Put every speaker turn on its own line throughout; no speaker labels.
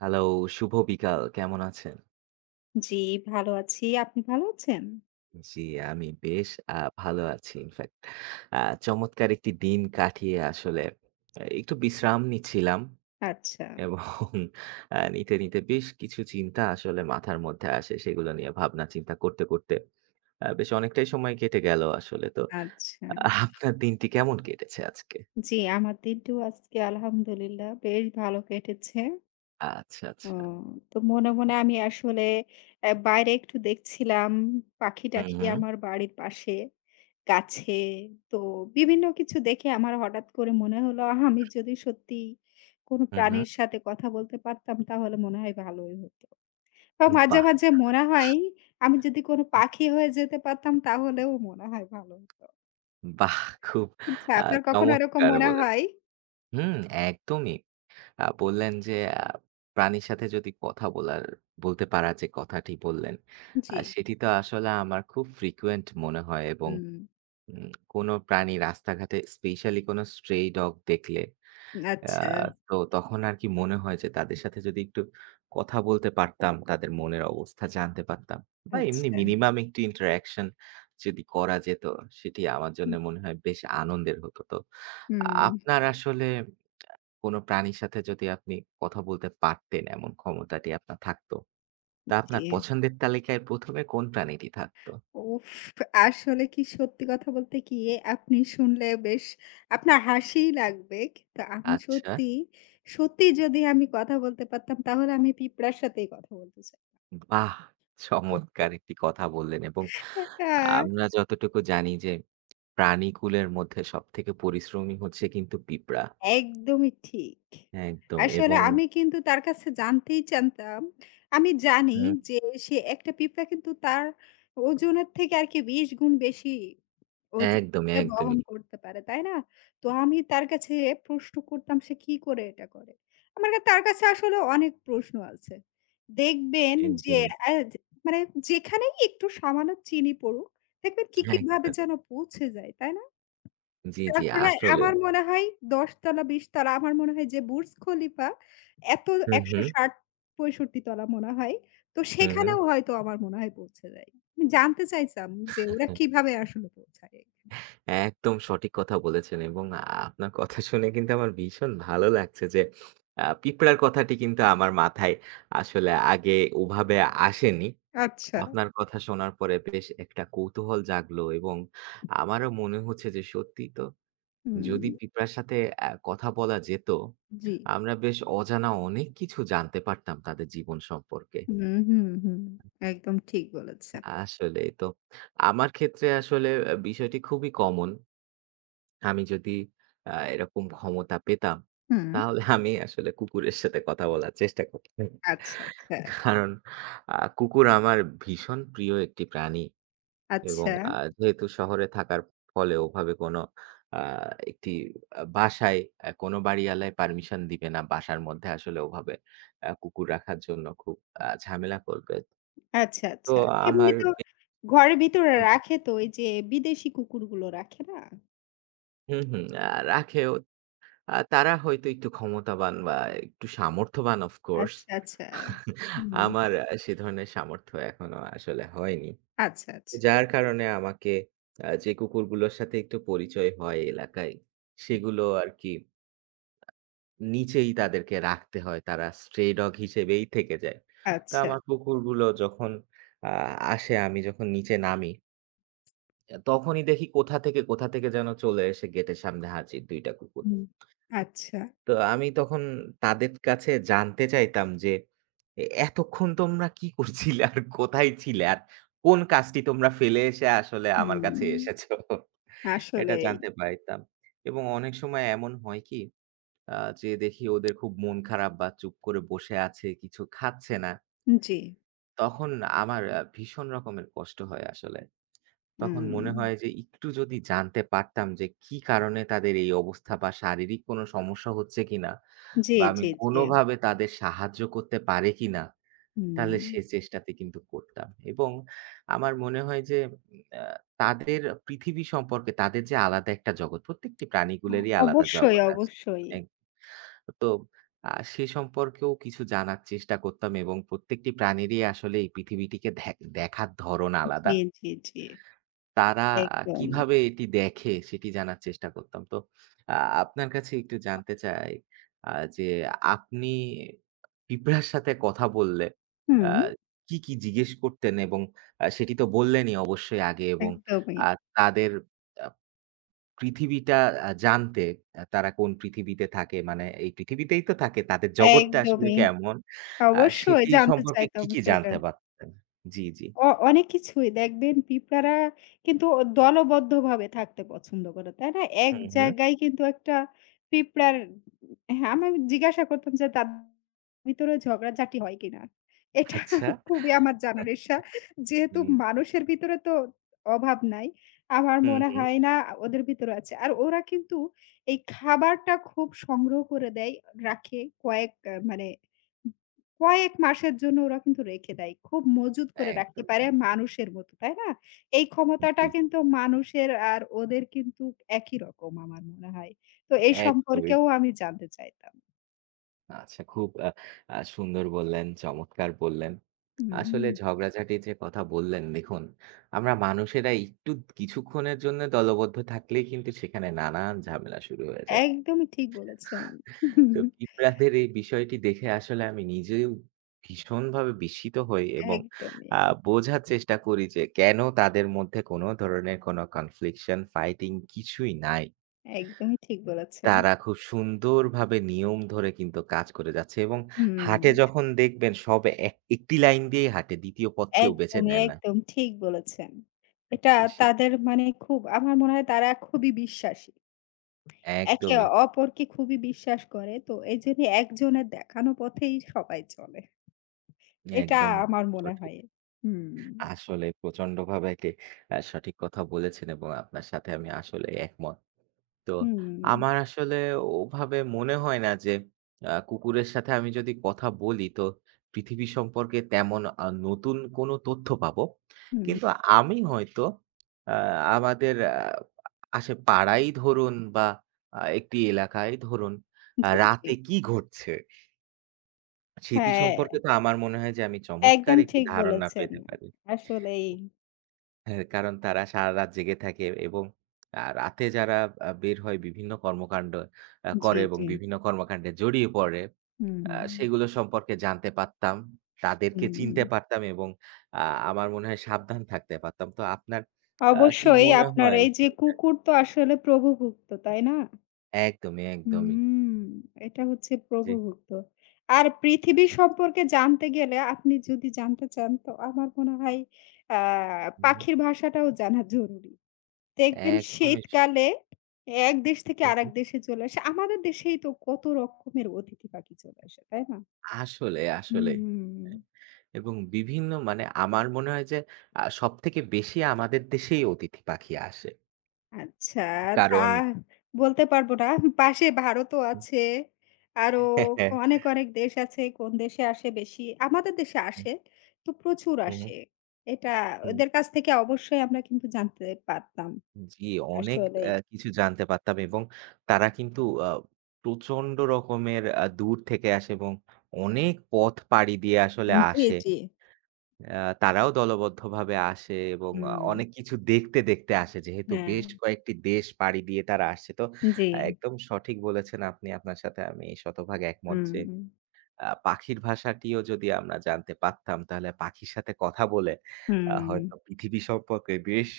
Hello, শুভ বিকাল। কেমন আছেন?
জি, ভালো আছি। আপনি ভালো আছেন?
জি, আমি বেশ ভালো আছি ইনফ্যাক্ট। আ চমৎকার একটি দিন কাটিয়ে আসলে একটু বিশ্রাম নিচ্ছিলাম
আচ্ছা,
এবং নিতে বেশ কিছু চিন্তা আসলে মাথার মধ্যে আসে। সেগুলো নিয়ে ভাবনা চিন্তা করতে বেশ অনেকটাই সময় কেটে গেল আসলে। তো
আচ্ছা।
আ আপনার দিনটি কেমন কেটেছে আজকে?
জি, আমার দিনটিও আজকে আলহামদুলিল্লাহ বেশ ভালো কেটেছে।
আচ্ছা,
ও,
আচ্ছা।
তো মনে আমি আসলে বাইরে একটু দেখছিলাম
হুম,
পাখি-টাখি
হুম।
আমার বাড়ির পাশে, গাছে। তো বিভিন্ন কিছু দেখে আমার হঠাৎ করে মনে হলো আহ, আমি যদি সত্যিই কোনো
হুম, হুম।
প্রাণীর সাথে কথা বলতে পারতাম তাহলে মনে হয় ভালোই হতো। তো মাঝে,
বাহ!
মাঝে মনে হয় আমি যদি কোনো পাখি হয়ে যেতে পারতাম তাহলেও মনে হয় ভালো হতো।
বাহ! খুব
আচ্ছা,
আ
আপনার কখনো এরকম
চমৎকার
মনে হয়?
বলেছেন। হুম, একদমই। বললেন যে আ প্রাণীর সাথে যদি কথা বলার বলতে পারা যে কথাটি বললেন,
জি।
সেটি তো আসলে আমার খুব frequent মনে হয় এবং
হুম।
কোনো প্রাণী রাস্তাঘাটে স্পেশালি কোনো stray dog দেখলে
আচ্ছা,
হুম। তো তখন আরকি মনে হয় যে তাদের সাথে যদি একটু কথা বলতে পারতাম, তাদের মনের অবস্থা জানতে পারতাম বা এমনি
আচ্ছা।
মিনিমাম একটু interaction যদি করা যেত, সেটি আমার জন্য মনে হয় বেশ আনন্দের হতো। তো
হুম,
আপনার আসলে কোনো প্রাণীর সাথে যদি আপনি কথা বলতে পারতেন, এমন ক্ষমতাটি আপনার থাকতো, তা
জি।
আপনার পছন্দের তালিকায় ১ম এ কোন প্রাণীটি থাকতো?
উফ! আসলে কি, সত্যি কথা বলতে কি আপনি শুনলে বেশ, আপনার হাসিই লাগবে। কিন্তু আমি
আচ্ছা,
সত্যি, সত্যি যদি আমি কথা বলতে পারতাম তাহলে আমি পিঁপড়ার সাথেই কথা বলতে চাই।
বাহ! চমৎকার একটি কথা বললেন এবং
হ্যাঁ,
আমরা যতটুকু জানি যে প্রাণীকুলের মধ্যে সবথেকে পরিশ্রমী হচ্ছে কিন্তু পিঁপড়া।
একদমই ঠিক।
একদম
আসলে
এবং
আমি কিন্তু তার কাছে জানতেই চানতাম। আমি জানি
হুম,
যে সে একটা পিঁপড়া কিন্তু তার ওজনের থেকে আরকি ২০ গুণ বেশি ওজন
একদমই,
সে বহন
একদমই,
করতে পারে, তাই না? তো আমি তার কাছে প্রশ্ন করতাম সে কি করে এটা করে? আমার কা তার কাছে আসলে অনেক প্রশ্ন আছে। দেখবেন যে,
একদমই,
অ্যা যে মানে যেখানেই একটু সামান্য চিনি পড়ুক, দেখবেন কি, কি ভাবে
একদম।
যেন পৌঁছে যায়, তাই না?
জি, জি
তারপরে
আসলে।
আমার মনে হয় ১০ তলা ২০ তলা, আমার মনে হয় যে বুর্জ খলিফা এত,
হু, হু,
১৬০-৬৫ তলা মনে হয়। তো
হু, হু।
সেখানেও হয়তো আমার মনে হয় পৌঁছে যায়। আমি জানতে চাইতাম যে ওরা কিভাবে আসলে পৌঁছায় এখানে?
একদম সঠিক কথা বলেছেন এবং আপনার কথা শুনে কিন্তু আমার ভীষণ ভালো লাগছে যে পিঁপড়ার কথাটি কিন্তু আমার মাথায় আসলে আগে ওভাবে আসেনি।
আচ্ছা।
আপনার কথা শোনার পরে বেশ একটা কৌতূহল জাগলো এবং আমারও মনে হচ্ছে যে সত্যিই তো
হুম।
যদি পিঁপড়ার সাথে কথা বলা যেত,
জি।
আমরা বেশ অজানা অনেক কিছু জানতে পারতাম তাদের জীবন সম্পর্কে।
হুম, হুম, হুম। একদম ঠিক বলেছেন।
আসলেই তো। আমার ক্ষেত্রে আসলে বিষয়টি খুবই কমন। আমি যদি এরকম ক্ষমতা পেতাম,
হুম।
তাহলে আমি আসলে কুকুরের সাথে কথা বলার চেষ্টা করতাম।
আচ্ছা, আচ্ছা,
কারণ কুকুর আমার ভীষণ প্রিয় একটি প্রাণী এবং
আচ্ছা,
যেহেতু শহরে থাকার ফলে ওভাবে কোনো আ একটি বাসায় কোনো বাড়িওয়ালাই পারমিশন দিবে না। বাসার মধ্যে আসলে ওভাবে কুকুর রাখার জন্য খুব ঝামেলা করবে।
আচ্ছা,
তো
আচ্ছা। এমনি
আমার
তো ঘরের ভিতরে রাখে তো ওই যে বিদেশি কুকুরগুলো রাখে না?
হুম, হুম। রাখেও তারা হয়তো একটু ক্ষমতাবান বা একটু সামর্থ্যবান অফ কোর্স।
আচ্ছা, আচ্ছা। হুম।
আমার সে ধরনের সামর্থ্য এখনো আসলে হয়নি।
আচ্ছা, আচ্ছা।
যার কারণে আমাকে যে কুকুরগুলোর সাথে একটু পরিচয় হয় এলাকায়, সেগুলো আরকি নিচেই তাদেরকে রাখতে হয়। তারা স্ট্রে ডগ হিসেবেই থেকে যায়। তো
আচ্ছা।
আমার কুকুরগুলো যখন আ আসে, আমি যখন নিচে নামি, তখনই দেখি কোথা থেকে যেন চলে এসে গেটের সামনে হাজির ২ টা কুকুর।
হুম। আচ্ছা।
তো আমি তখন তাদের কাছে জানতে চাইতাম যে, এতক্ষণ তোমরা কি করছিলে? আর কোথায় ছিলে? আর কোন কাজটি তোমরা ফেলে এসে আসলে আমার কাছে
হুম।
এসেছো?" এটা
আসলেই।
জানতে পাইতাম। এবং অনেক সময় এমন হয় কি? যে দেখি ওদের খুব মন খারাপ বা চুপ করে বসে আছে, কিছু খাচ্ছে না।
জি।
তখন আমার ভীষণ রকমের কষ্ট হয় আসলে। তখন মনে
হুম।
হয় যে একটু যদি জানতে পারতাম যে কি কারণে তাদের এই অবস্থা বা শারীরিক কোনো সমস্যা হচ্ছে কিনা
জি,
বা আমি
জি, জি।
কোনোভাবে তাদের সাহায্য করতে পারি কিনা, তাহলে
হুম।
সে চেষ্টাতে কিন্তু করতাম। এবং আমার মনে হয় যে আ তাদের পৃথিবী সম্পর্কে তাদের যে আলাদা একটা জগৎ, প্রত্যেকটি
অ
প্রাণীগুলোরই আলাদা
অবশ্যই,
জগৎ আছে।
অবশ্যই।
এক তো সে সম্পর্কেও কিছু জানার চেষ্টা করতাম এবং প্রত্যেকটি প্রাণীরই আসলে এই পৃথিবীটিকে দেখার ধরন আলাদা।
জি, জি, জি।
তারা
একদম।
কিভাবে এটি দেখে সেটি জানার চেষ্টা করতাম। তো আ আপনার কাছে একটু জানতে চাই আ যে আপনি পিঁপড়ার সাথে কথা বললে আ
হুম।
কি, কি জিজ্ঞেস করতেন? এবং সেটি তো বললেনই অবশ্যই আগে এবং
একদমই,
আ তাদের আ পৃথিবীটা জানতে তারা কোন পৃথিবীতে থাকে মানে এই পৃথিবীতেই তো থাকে। তাদের জগৎটা আসলে
একদমই।
কেমন আ
অবশ্যই
সেটি
জানতে
সম্পর্কে
চাইতাম
কি, কি
সেটা।
জানতে পারতেন? জি, জি।
অ অনেক কিছুই দেখবেন পিঁপড়ারা কিন্তু দলবদ্ধভাবে থাকতে পছন্দ করে, তাই না? এক
হুম, হুম।
জায়গায় কিন্তু একটা পিঁপড়ার হ্যাঁ, আমি জিজ্ঞাসা করতাম যে তাদের ভিতরে ঝগড়াঝাটি হয় কিনা? এটা
আচ্ছা।
খুবই আমার জানার ঈর্ষা। যেহেতু
হুম,
মানুষের ভিতরে তো অভাব নাই। আমার
হুম,
মনে
হুম।
হয় না ওদের ভিতরে আছে। আর ওরা কিন্তু এই খাবারটা খুব সংগ্রহ করে দেয়, রাখে, কয়েক আ মানে কয়েক মাসের জন্য ওরা কিন্তু রেখে দেয়। খুব মজুত করে রাখতে
একদম,
পারে
একদম।
মানুষের মতো, তাই না? এই ক্ষমতাটা
জি, জি।
কিন্তু মানুষের আর ওদের কিন্তু একই রকম আমার মনে হয়। তো এই
একদমই।
সম্পর্কেও আমি জানতে চাইতাম।
আচ্ছা খুব আ আ সুন্দর বললেন, চমৎকার বললেন।
হুম,
আসলে
হুম।
ঝগড়াঝাটির যে কথা বললেন দেখুন, আমরা মানুষেরা একটু কিছুক্ষণের জন্য দলবদ্ধ থাকলেই কিন্তু সেখানে নানান ঝামেলা শুরু হয়ে যায়।
একদমই ঠিক বলেছেন।
তো পিঁপড়াদের এই বিষয়টি দেখে আসলে আমি নিজেও ভীষণভাবে বিস্মিত হই এবং
একদমই,
আ বোঝার চেষ্টা করি যে কেন তাদের মধ্যে কোনো ধরনের কোনো কনফ্লিকশন, ফাইটিং কিছুই নাই।
একদমই ঠিক বলেছেন।
তারা খুব সুন্দরভাবে নিয়ম ধরে কিন্তু কাজ করে যাচ্ছে এবং
হুম,
হাঁটে যখন দেখবেন সব এক একটি লাইন দিয়েই হাঁটে, ২য় পথ কেউ বেছে
একদমই,
নেয় না।
একদম ঠিক বলেছেন। এটা
জি, জি।
তাদের, মানে খুব আমার মনে হয় তারা খুবই বিশ্বাসী। একে
একদমই,
অপরকে খুবই বিশ্বাস করে। তো এইজন্য একজনের দেখানো পথেই সবাই চলে। এটা
একদম
আমার
খুব
মনে
সঠিক।
হয়। হুম।
আসলে প্রচন্ডভাবে একে সঠিক কথা বলেছেন এবং আপনার সাথে আমি আসলে একমত। তো
হুম,
আমার আসলে ওভাবে মনে হয় না যে কুকুরের সাথে আমি যদি কথা বলি তো পৃথিবী সম্পর্কে তেমন নতুন কোনো তথ্য পাবো।
হুম,
কিন্তু আমি হয়তো আ আমাদের আশে পাড়াই ধরুন বা একটি এলাকায় ধরুন
জি, জি।
রাতে কি ঘটছে সেটি সম্পর্কে
হ্যাঁ,
তো আমার মনে হয় যে আমি চমৎকার
একদম
একটি
ঠিক
ধারণা
বলেছেন।
পেতে পারি।
আসলেই।
হ্যাঁ, কারণ তারা সারারাত জেগে থাকে এবং রাতে যারা বের হয় বিভিন্ন কর্মকাণ্ড
জি,
করে এবং
জি।
বিভিন্ন কর্মকাণ্ডে জড়িয়ে পড়ে,
হুম।
সেগুলো সম্পর্কে জানতে পারতাম। তাদেরকে
হুম,
চিনতে পারতাম এবং আ আমার মনে হয় সাবধান থাকতে পারতাম। তো আপনার কি
অবশ্যই
মনে
আপনার
হয়
এই যে কুকুর তো আসলে প্রভুভুক্ত, তাই না?
একদমই, একদমই।
হুম, এটা হচ্ছে
জি।
প্রভুভক্ত। আর পৃথিবী সম্পর্কে জানতে গেলে আপনি যদি জানতে চান তো আমার মনে হয় আ
হুম,
পাখির ভাষাটাও জানা জরুরি। দেখবেন
একদমই স
শীতকালে এক দেশ থেকে
হু, হু।
আরেক দেশে চলে আসে। আমাদের দেশেই তো কত রকমের অতিথি পাখি চলে আসে, তাই না?
আসলে,
হুম,
আসলেই।
হুম, হুম।
হ্যাঁ, এবং বিভিন্ন মানে আমার মনে হয় যে সবথেকে বেশি আমাদের দেশেই অতিথি পাখি আসে।
আচ্ছা, তা
কারণ
বলতে পারব না। পাশে ভারতও
হুম।
আছে। আরো
হ্যাঁ, হ্যাঁ।
অনেক, অনেক দেশ আছে। কোন দেশে আসে বেশি? আমাদের দেশে
হুম,
আসে। তো প্রচুর
হুম,
আসে। এটা
হুম।
ওদের কাছ থেকে অবশ্যই আমরা কিন্তু জানতে পারতাম।
জি, অনেক
আসলেই।
কিছু জানতে পারতাম এবং তারা কিন্তু আ প্রচন্ড রকমের দূর থেকে আসে এবং অনেক পথ পাড়ি দিয়ে আসলে
জি,
আসে।
জি।
আ তারাও দলবদ্ধভাবে আসে এবং
হুম,
অনেক কিছু দেখতে আসে। যেহেতু
হ্যাঁ,
বেশ কয়েকটি দেশ পাড়ি দিয়ে তারা আসছে। তো
জি।
একদম সঠিক বলেছেন আপনি। আপনার সাথে আমি শতভাগ একমত যে
হুম,
পাখির ভাষাটিও যদি আমরা জানতে পারতাম, তাহলে পাখির সাথে কথা বলে
হুম।
হয়তো পৃথিবী সম্পর্কে বেশ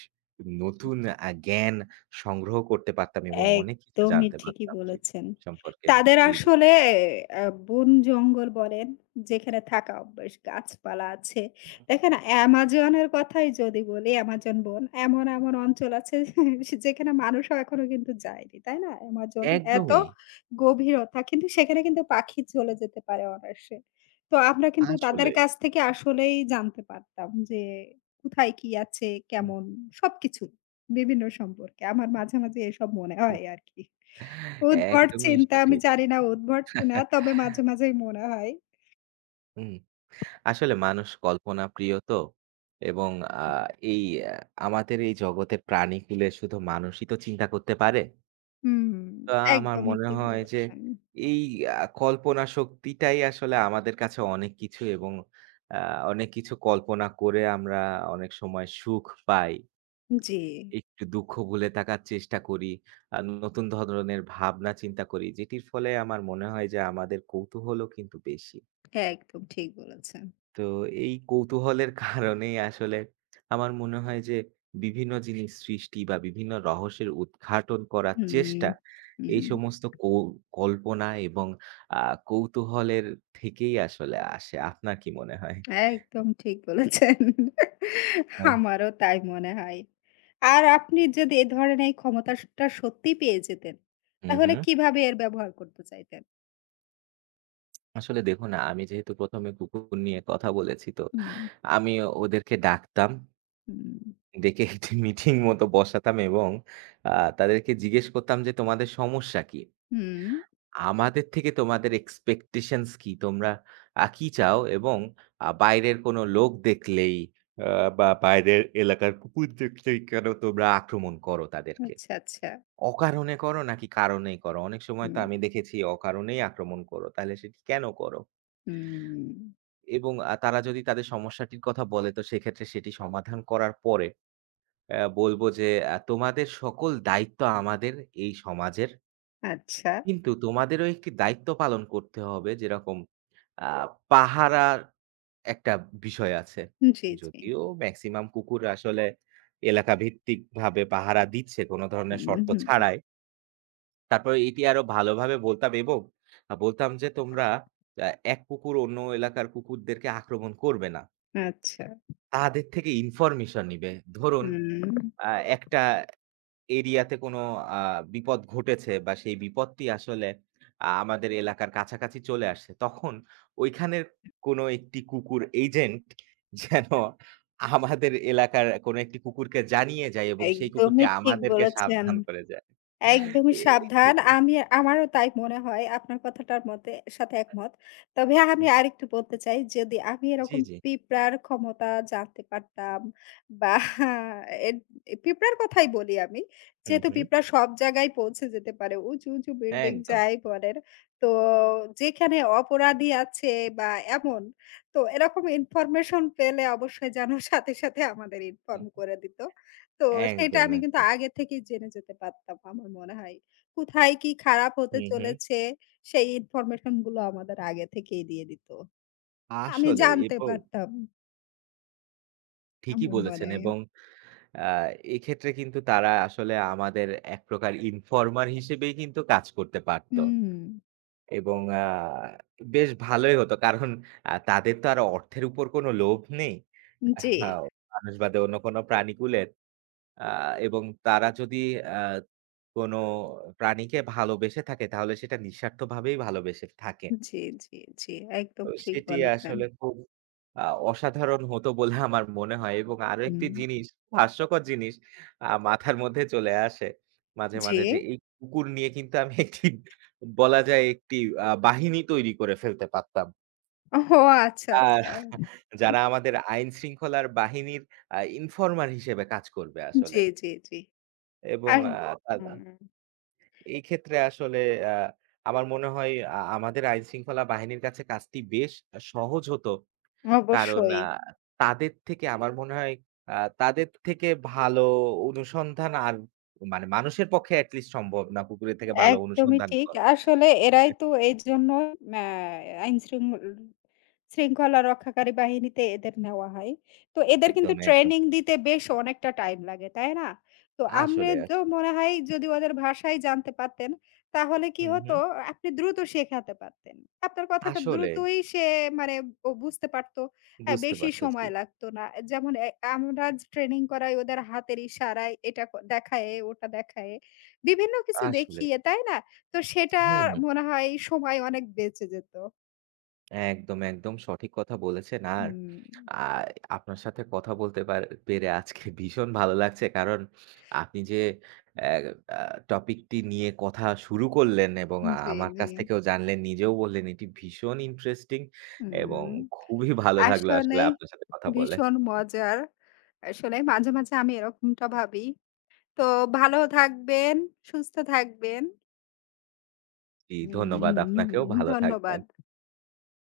নতুন জ্ঞান সংগ্রহ করতে পারতাম এবং অনেক কিছু
একদমই
জানতে
ঠিকই
পারতাম পৃথিবী
বলেছেন।
সম্পর্কে।
তাদের
জি, জি।
আসলে আ বন-জঙ্গল বলেন, যেখানে থাকা অভ্যাস, গাছপালা আছে। দেখেন অ্যামাজনের কথাই যদি বলি, অ্যামাজন বন এমন, এমন অঞ্চল আছে যেখানে মানুষও এখনো কিন্তু যায়নি, তাই না? অ্যামাজন এত
একদমই।
গভীরতা, কিন্তু সেখানে কিন্তু পাখি চলে যেতে পারে অনায়াসে। তো আমরা কিন্তু তাদের
আসলে।
কাছ থেকে আসলেই জানতে পারতাম যে কোথায় কি আছে,
হুম,
কেমন সবকিছু। বিভিন্ন সম্পর্কে। আমার মাঝে, মাঝে এসব মনে হয় আরকি। উদ্ভট
একদমই
চিন্তা, আমি
সঠিক।
জানি না উদ্ভট কিনা, তবে মাঝে, মাঝেই মনে হয়।
হুম। আসলে মানুষ কল্পনাপ্রিয় তো এবং আ এই আহ, আমাদের এই জগতে প্রাণীকুলে শুধু মানুষই তো চিন্তা করতে পারে।
হুম,
আ আমার
একদমই
মনে
ঠিক
হয় যে
বলেছেন।
এই আ কল্পনা শক্তিটাই আসলে আমাদের কাছে অনেক কিছু এবং আ অনেক কিছু কল্পনা করে আমরা অনেক সময় সুখ পাই।
জি,
একটু দুঃখ ভুলে থাকার চেষ্টা করি। আ নতুন ধরনের ভাবনা চিন্তা করি। যেটির ফলে আমার মনে হয় যে আমাদের কৌতূহলও কিন্তু বেশি।
একদম ঠিক বলেছেন।
তো এই কৌতূহলের কারণেই আসলে আমার মনে হয় যে বিভিন্ন জিনিস সৃষ্টি বা বিভিন্ন রহস্যের উদ্ঘাটন করার
হুম,
চেষ্টা এই
হুম,
সমস্ত কল্পনা এবং কৌতূহলের থেকেই আসলে আসে আপনার কি মনে হয়?
একদম ঠিক বলেছেন।
হ্যাঁ,
আমারও তাই মনে হয়। আর আপনি যদি এ ধরেন এই ক্ষমতাটা সত্যি পেয়ে যেতেন,
হুম,
তাহলে
হুম।
কিভাবে এর ব্যবহার করতে চাইতেন?
আসলে দেখুন আমি যেহেতু প্রথমে কুকুর নিয়ে কথা বলেছি তো
হুম,
আমি ওদেরকে ডাকতাম
হুম,
ডেকে একটি মিটিং মতো বসাতাম এবং তাদেরকে জিজ্ঞেস করতাম যে তোমাদের সমস্যা কি,
হুম,
আমাদের থেকে তোমাদের expectations কি? তোমরা কি চাও? এবং বাইরের কোনো লোক দেখলেই আ বা বাইরের এলাকার কুকুর দেখলেই কেন তোমরা আক্রমণ করো তাদেরকে?
আচ্ছা, আচ্ছা।
অকারণে করো নাকি কারণেই করো? অনেক সময় তো
হুম,
আমি দেখেছি অকারণেই আক্রমণ করো। তাহলে সেটি কেন করো?
হুম।
এবং তারা যদি তাদের সমস্যাটির কথা বলে তো সেক্ষেত্রে সেটি সমাধান করার পরে বলব যে, তোমাদের সকল দায়িত্ব আমাদের এই সমাজের।
আচ্ছা।
কিন্তু তোমাদেরও একটি দায়িত্ব পালন করতে হবে যেরকম আ পাহারার একটা বিষয় আছে।
জি, জি।
যদিও মেক্সিমাম কুকুর আসলে এলাকা ভিত্তিকভাবে পাহারা দিচ্ছে কোন ধরনের
হুম,
শর্ত
হুম।
ছাড়াই। তারপরে এটি আরো ভালোভাবে বলতাম এবং বলতাম যে তোমরা আ এক কুকুর অন্য এলাকার কুকুরদেরকে আক্রমণ করবে না।
আচ্ছা।
তাদের থেকে ইনফরমেশন নিবে। ধরুন
হুম।
আ একটা এরিয়াতে কোনো আ বিপদ ঘটেছে বা সেই বিপদটি আসলে আমাদের এলাকার কাছাকাছি চলে আসছে। তখন ঐখানের কোনো একটি কুকুর এজেন্ট যেন আমাদের এলাকার কোনো একটি কুকুরকে জানিয়ে যায় এবং সেই কুকুরটি
একদমই ঠিক
আমাদেরকে
বলেছেন।
সাবধান করে যায়। তো
একদমই
এ
সাবধান।
এ-
আমি, আমারও তাই মনে হয়। আপনার কথাটার মতে, সাথে একমত। তবে আমি
হুম,
আরেকটু বলতে চাই, যদি আমি
জি,
এরকম
জি।
পিঁপড়ার ক্ষমতা জানতে পারতাম বা এর পিঁপড়ার কথাই বলি আমি।
হুম,
যেহেতু
হুম।
পিঁপড়া সব জায়গায় পৌঁছে যেতে পারে। উঁচু, উঁচু বিল্ডিং
একদম।
যাই বলেন। তো যেখানে অপরাধী আছে বা এমন, তো এরকম ইনফরমেশন পেলে অবশ্যই যেন সাথে, সাথে আমাদের ইনফর্ম
হুম।
করে দিত। তো সেটা
একদম,
আমি কিন্তু
একদম।
আগে থেকেই জেনে যেতে পারতাম। আমার মনে হয়। কোথায় কি খারাপ হতে
হুম, হুম।
চলেছে সেই ইনফরমেশন গুলো আমাদের আগে থেকেই দিয়ে দিত। আমি
আসলে
জানতে
এবং
পারতাম
ঠিকই
আমার মনে
বলেছেন
হয়।
এবং আ এক্ষেত্রে কিন্তু তারা আসলে আমাদের এক প্রকার ইনফর্মার হিসেবেই কিন্তু কাজ করতে পারত।
হুম।
এবং বেশ ভালোই হতো। কারণ তাদের তো আর অর্থের উপর কোনো লোভ নেই।
জি,
আহ, মানুষ বাদে অন্য কোনো প্রাণীকুলের। আ এবং তারা যদি আ কোনো প্রাণীকে ভালোবেসে থাকে তাহলে সেটা নিঃস্বার্থভাবেই ভালোবেসে থাকে।
জি, জি, জি। একদম
তো
ঠিক
সেটি
বলেছেন।
আসলে খুব আ অসাধারণ হতো বলে আমার মনে হয় এবং আরো একটি
হুম।
জিনিস হাস্যকর জিনিস মাথার মধ্যে চলে আসে মাঝে,
জি।
মাঝে যে এই কুকুর নিয়ে কিন্তু আমি একটি বলা যায় একটি বাহিনী তৈরি করে ফেলতে পারতাম।
ও আচ্ছা,
আর
আচ্ছা।
যারা আমাদের আইন শৃঙ্খলার বাহিনীর ইনফর্মার হিসেবে কাজ করবে আসলে
জি, জি, জি।
এবং
আর
আ তা
হুম,
এই ক্ষেত্রে আসলে আ আমার মনে হয় আমাদের আইন শৃঙ্খলা বাহিনীর কাছে কাজটি বেশ সহজ হতো। কারণ
অবশ্যই।
তাদের থেকে আমার মনে হয় আ তাদের থেকে ভালো অনুসন্ধান আর মানে মানুষের পক্ষে এট লিস্ট সম্ভব না পুকুরের থেকে ভালো
একদমই
অনুসন্ধান
ঠিক।
করা।
আসলে এরাই তো এইজন্য ম্যা আইন শৃঙ্খলা রক্ষাকারী বাহিনীতে এদের নেওয়া হয়। তো এদের কিন্তু
একদম, একদম।
ট্রেনিং দিতে বেশ অনেকটা টাইম লাগে, তাই না? তো আমনে
আসলে,
তো
আসলে।
মনে হয় যদি ওদের ভাষাই জানতে পারতেন, তাহলে কি
হুম,
হতো,
হুম।
আপনি দ্রুত শেখাতে পারতেন। আপনার কথাটা
আসলে
দ্রুতই সে, মানে ও বুঝতে পারত।
বুঝতে
বেশি
পারতেছি।
সময় লাগতো না। যেমন এ আমরা ট্রেনিং করাই ওদের হাতের ইশারায়, এটা দেখায়ে, ওটা দেখায়ে। বিভিন্ন কিছু
আসলে।
দেখিয়ে, তাই না? তো
হুম,
সেটার
হুম।
মনে হয় সময় অনেক বেঁচে যেত।
একদম, একদম সঠিক কথা বলেছেন। আর
হুম।
আ আপনার সাথে কথা বলতে পেরে আজকে ভীষণ ভালো লাগছে। কারণ আপনি যে অ্যা আ টপিকটি নিয়ে কথা শুরু করলেন এবং
জি,
আমার
জি।
কাছ থেকেও জানলেন, নিজেও বললেন এটি ভীষণ ইন্টারেস্টিং এবং
হুম।
খুবই ভালো লাগলো আসলে
আসলেই
আপনার সাথে কথা বলে।
ভীষণ মজার। আসলে মাঝে, মাঝে আমি এরকমটা ভাবি। তো ভালো থাকবেন, সুস্থ থাকবেন।
জি,
হুম,
ধন্যবাদ
হুম,
আপনাকেও।
হুম।
ভালো থাকবেন।
ধন্যবাদ।